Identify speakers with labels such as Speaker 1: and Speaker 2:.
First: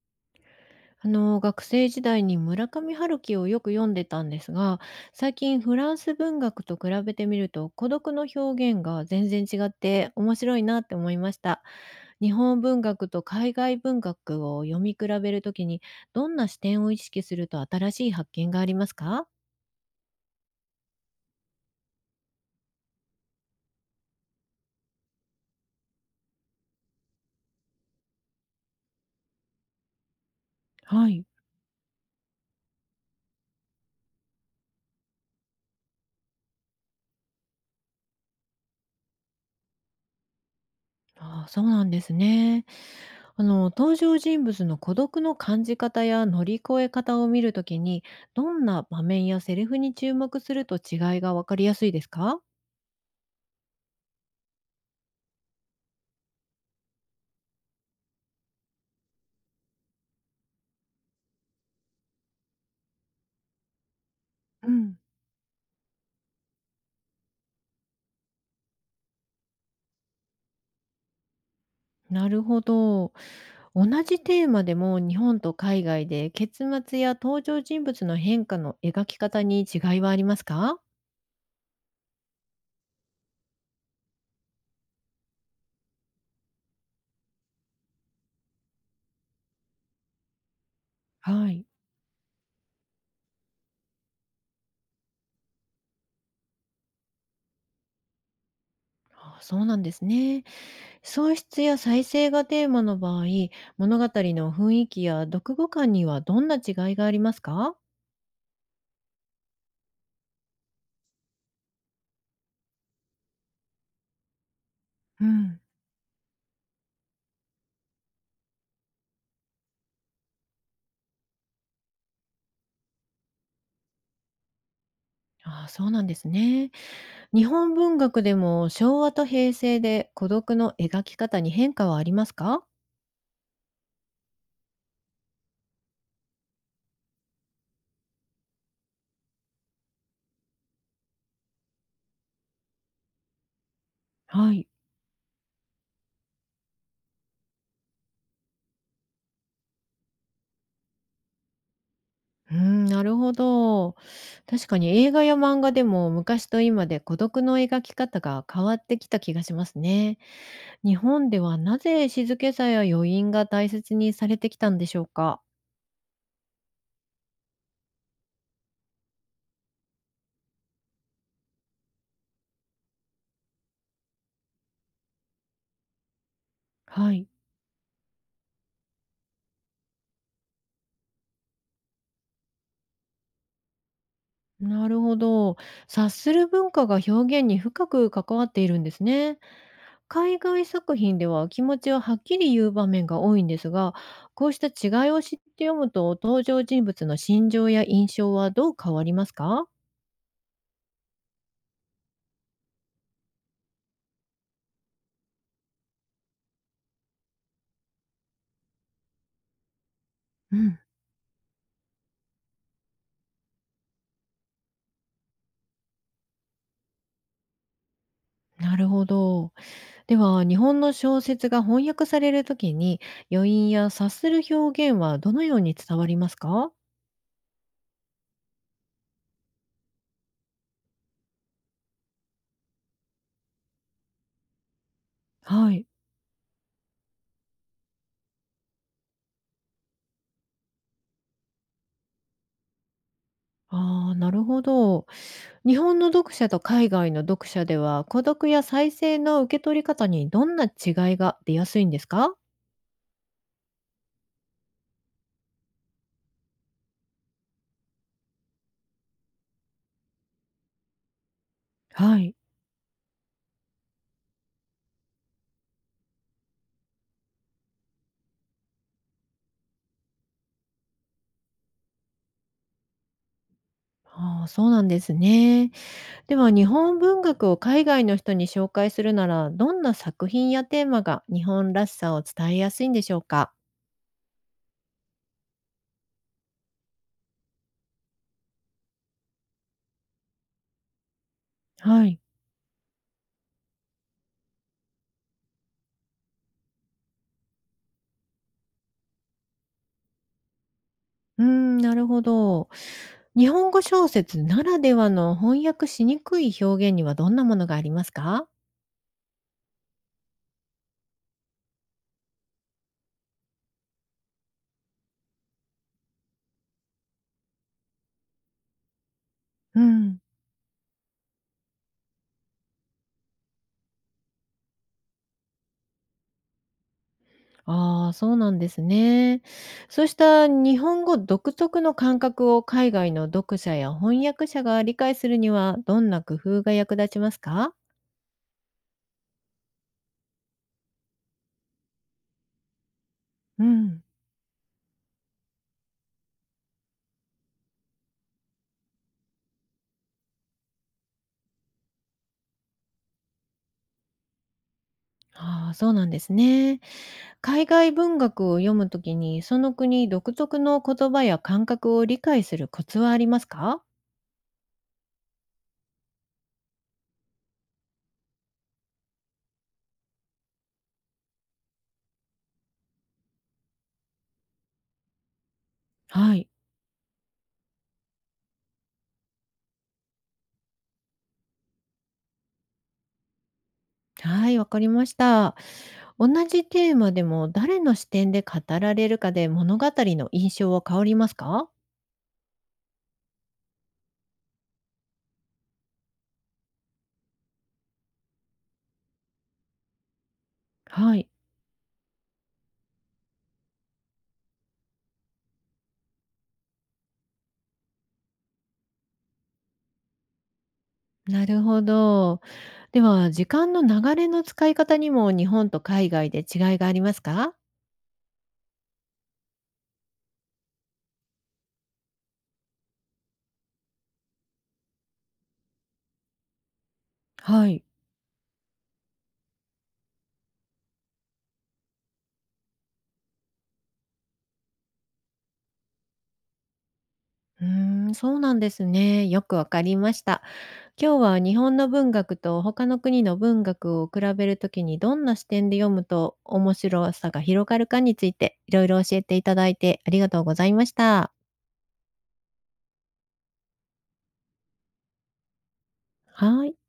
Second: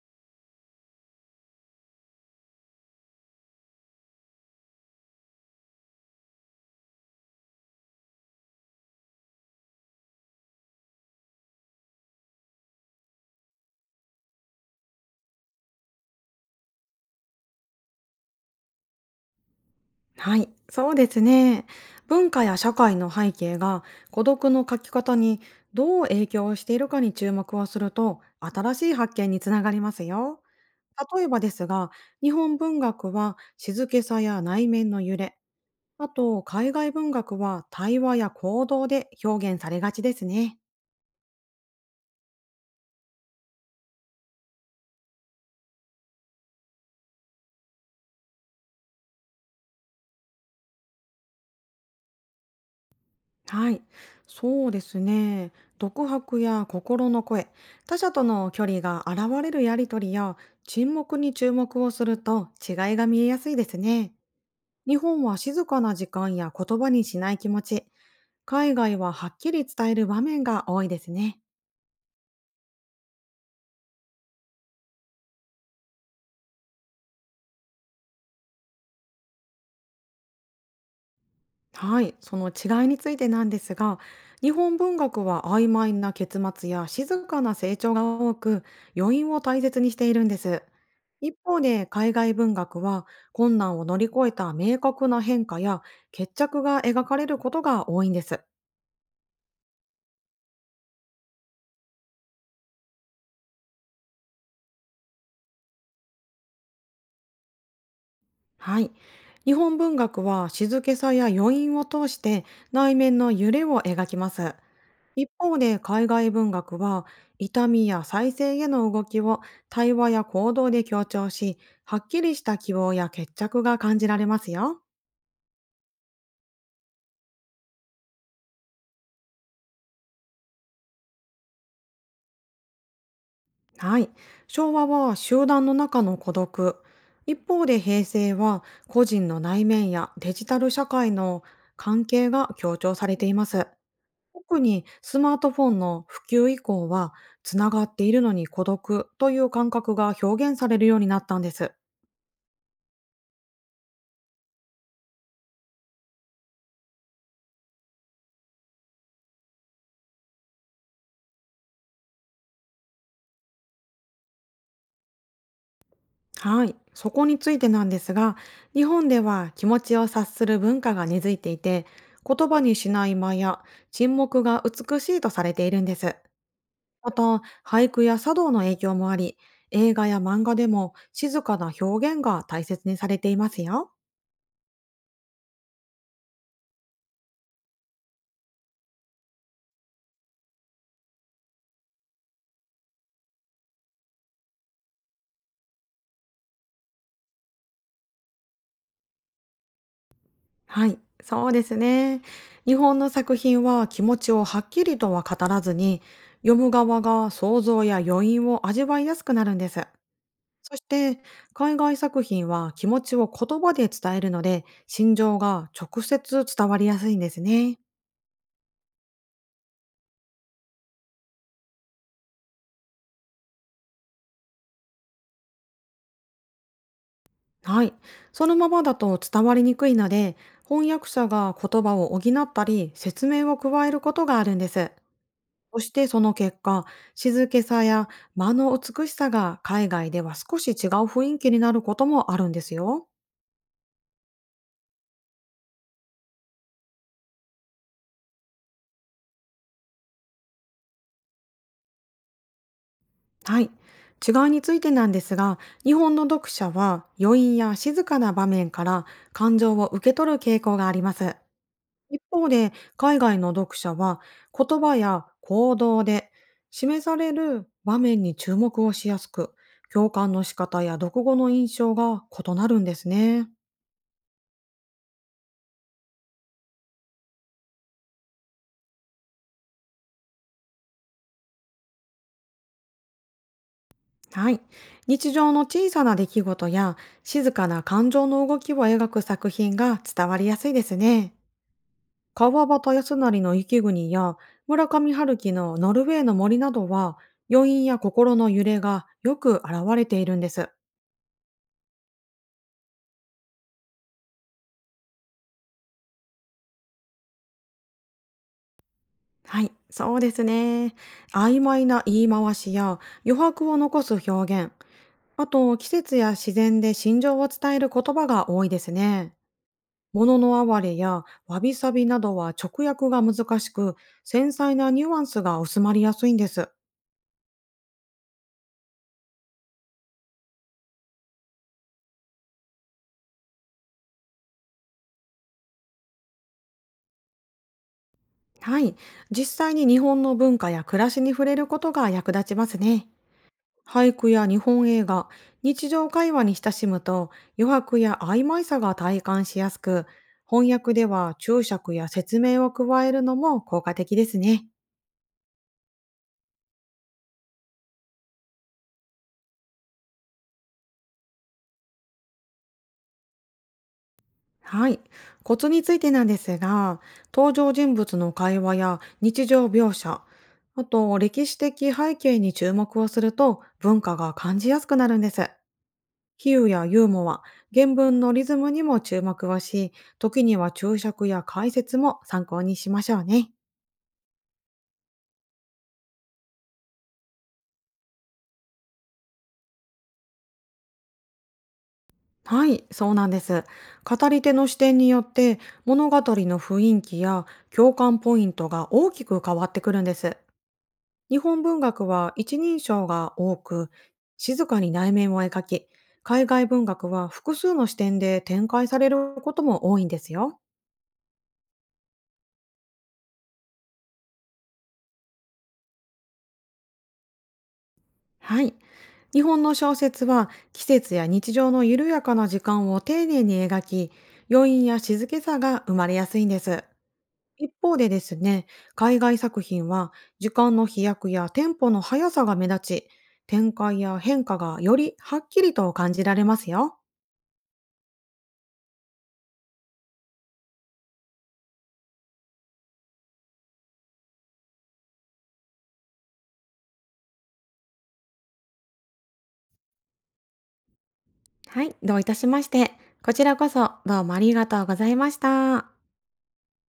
Speaker 1: 学生時代に村上春樹をよく読んでたんですが、最近フランス文学と比べてみると孤独の表現が全然違って面白いなって思いました。日本文学と海外文学を読み比べるときにどんな視点を意識すると新しい発見がありますか？
Speaker 2: はい、そうですね。文化や社会の背景が孤独の書き方にどう影響しているかに注目をすると新しい発見につながりますよ。
Speaker 1: は
Speaker 2: 例
Speaker 1: い。
Speaker 2: えばですが、日本文学は静けさや内面の揺れ、あと海外文学は対話や行動で表現されがちですね。
Speaker 1: ああ、そうなんですね。登場人物の孤独の感じ方や乗り越え方を見るときに、どんな場面やセリフに注目すると違いがわかりやすいですか？
Speaker 2: はい、そうですね。独白や心の声、他者との距離が現れるやりとりや沈黙に注目をすると違いが見えやすいですね。
Speaker 1: う
Speaker 2: 日
Speaker 1: ん、
Speaker 2: 本は静かな時間や言葉にしない気持ち、海外ははっきり伝える場面が多いですね。
Speaker 1: なるほど。同じテーマでも日本と海外で結末や登場人物の変化の描き方に違いはありますか？
Speaker 2: はい、その違いについてなんですが、日本文学は曖昧な結末や静かな成長が多く、余韻を大切にしているんです。一
Speaker 1: は
Speaker 2: 方
Speaker 1: い。
Speaker 2: で海外文学は困難を乗り越えた明確な変化や決着が描かれることが多いんです。
Speaker 1: ああ、そうなんですね。喪失や再生がテーマの場合、物語の雰囲気や読後感にはどんな違いがありますか？
Speaker 2: はい。日本文学は静けさや余韻を通して内面の揺れを描きます。
Speaker 1: う
Speaker 2: 一方
Speaker 1: ん。
Speaker 2: で海外文学は痛みや再生への動きを対話や行動で強調し、はっきりした希望や決着が感じられますよ。
Speaker 1: ああ、そうなんですね。日本文学でも昭和と平成で孤独の描き方に変化はありますか？
Speaker 2: はい。昭和は集団の中の孤独。一方で平成は個人の内面やデジタル社会の関係が強調されています。
Speaker 1: は
Speaker 2: 特
Speaker 1: い。
Speaker 2: にスマートフォンの普及以降は、つながっているのに孤独という感覚が表現されるようになったんです。
Speaker 1: うん、なるほど。確かに映画や漫画でも昔と今で孤独の描き方が変わってきた気がしますね。日本ではなぜ静けさや余韻が大切にされてきたんでしょうか？
Speaker 2: はい、そこについてなんですが、日本では気持ちを察する文化が根付いていて、言葉にしない間や沈黙が美しいとされているんです。
Speaker 1: は
Speaker 2: ま
Speaker 1: い。
Speaker 2: た、俳句や茶道の影響もあり、映画や漫画でも静かな表現が大切にされていますよ。
Speaker 1: なるほど。察する文化が表現に深く関わっているんですね。海外作品では気持ちをはっきり言う場面が多いんですが、こうした違いを知って読むと、登場人物の心情や印象はどう変わりますか？
Speaker 2: はい、そうですね。日本の作品は気持ちをはっきりとは語らずに、読む側が想像や余韻を味わいやすくなるんです。
Speaker 1: う
Speaker 2: そ
Speaker 1: ん、
Speaker 2: して、海外作品は気持ちを言葉で伝えるので、心情が直接伝わりやすいんですね。
Speaker 1: なるほど。では、日本の小説が翻訳されるときに、余韻や察する表現はどのように伝わりますか？
Speaker 2: はい。そのままだと伝わりにくいので、翻訳者が言葉を補ったり、説明を加えることがあるんです。
Speaker 1: は
Speaker 2: そ
Speaker 1: い。
Speaker 2: してその結果、静けさや間の美しさが海外では少し違う雰囲気になることもあるんですよ。
Speaker 1: ああ、なるほど。日本の読者と海外の読者では、孤独や再生の受け取り方にどんな違いが出やすいんですか？
Speaker 2: はい。違いについてなんですが、日本の読者は余韻や静かな場面から感情を受け取る傾向があります。
Speaker 1: は
Speaker 2: 一
Speaker 1: い。
Speaker 2: 方で、海外の読者は言葉や行動で示される場面に注目をしやすく、共感の仕方や読後の印象が異なるんですね。
Speaker 1: ああ、そうなんですね。では、日本文学を海外の人に紹介するなら、どんな作品やテーマが日本らしさを伝えやすいんでしょうか？
Speaker 2: はい。日常の小さな出来事や静かな感情の動きを描く作品が伝わりやすいですね。
Speaker 1: はい。
Speaker 2: 川端康成の雪国や村上春樹のノルウェーの森などは余韻や心の揺れがよく現れているんです。
Speaker 1: うーん、なるほど。日本語小説ならではの翻訳しにくい表現にはどんなものがありますか？
Speaker 2: はい、そうですね。曖昧な言い回しや余白を残す表現、あと季節や自然で心情を伝える言葉が多いですね。
Speaker 1: うん。
Speaker 2: 物の哀れやわびさびなどは直訳が難しく、繊細なニュアンスが薄まりやすいんです。
Speaker 1: ああ、そうなんですね。そうした日本語独特の感覚を海外の読者や翻訳者が理解するには、どんな工夫が役立ちますか？
Speaker 2: はい、実際に日本の文化や暮らしに触れることが役立ちますね。
Speaker 1: うん。
Speaker 2: 俳句や日本映画、日常会話に親しむと余白や曖昧さが体感しやすく、翻訳では注釈や説明を加えるのも効果的ですね。
Speaker 1: ああ、そうなんですね。海外文学を読むときに、その国独特の言葉や感覚を理解するコツはありますか？
Speaker 2: はい。コツについてなんですが、登場人物の会話や日常描写、あと歴史的背景に注目をすると文化が感じやすくなるんです。
Speaker 1: はい。
Speaker 2: 比喩やユーモア、原文のリズムにも注目をし、時には注釈や解説も参考にしましょうね。
Speaker 1: はい、わかりました。同じテーマでも誰の視点で語られるかで物語の印象は変わりますか？
Speaker 2: はい、そうなんです。語り手の視点によって物語の雰囲気や共感ポイントが大きく変わってくるんです。
Speaker 1: はい。
Speaker 2: 日本文学は一人称が多く、静かに内面を描き、海外文学は複数の視点で展開されることも多いんですよ。
Speaker 1: なるほど。では、時間の流れの使い方にも日本と海外で違いがありますか？
Speaker 2: はい。日本の小説は季節や日常の緩やかな時間を丁寧に描き、余韻や静けさが生まれやすいんです。
Speaker 1: は
Speaker 2: 一
Speaker 1: い。
Speaker 2: 方でですね、海外作品は時間の飛躍やテンポの速さが目立ち、展開や変化がよりはっきりと感じられますよ。
Speaker 1: うーん、そうなんですね。よくわかりました。今日は日本の文学と他の国の文学を比べるときにどんな視点で読むと面白さが広がるかについていろいろ教えていただいてありがとうございました。
Speaker 2: はい、どういたしまして。こちらこそどうもありがとうございました。
Speaker 1: はい。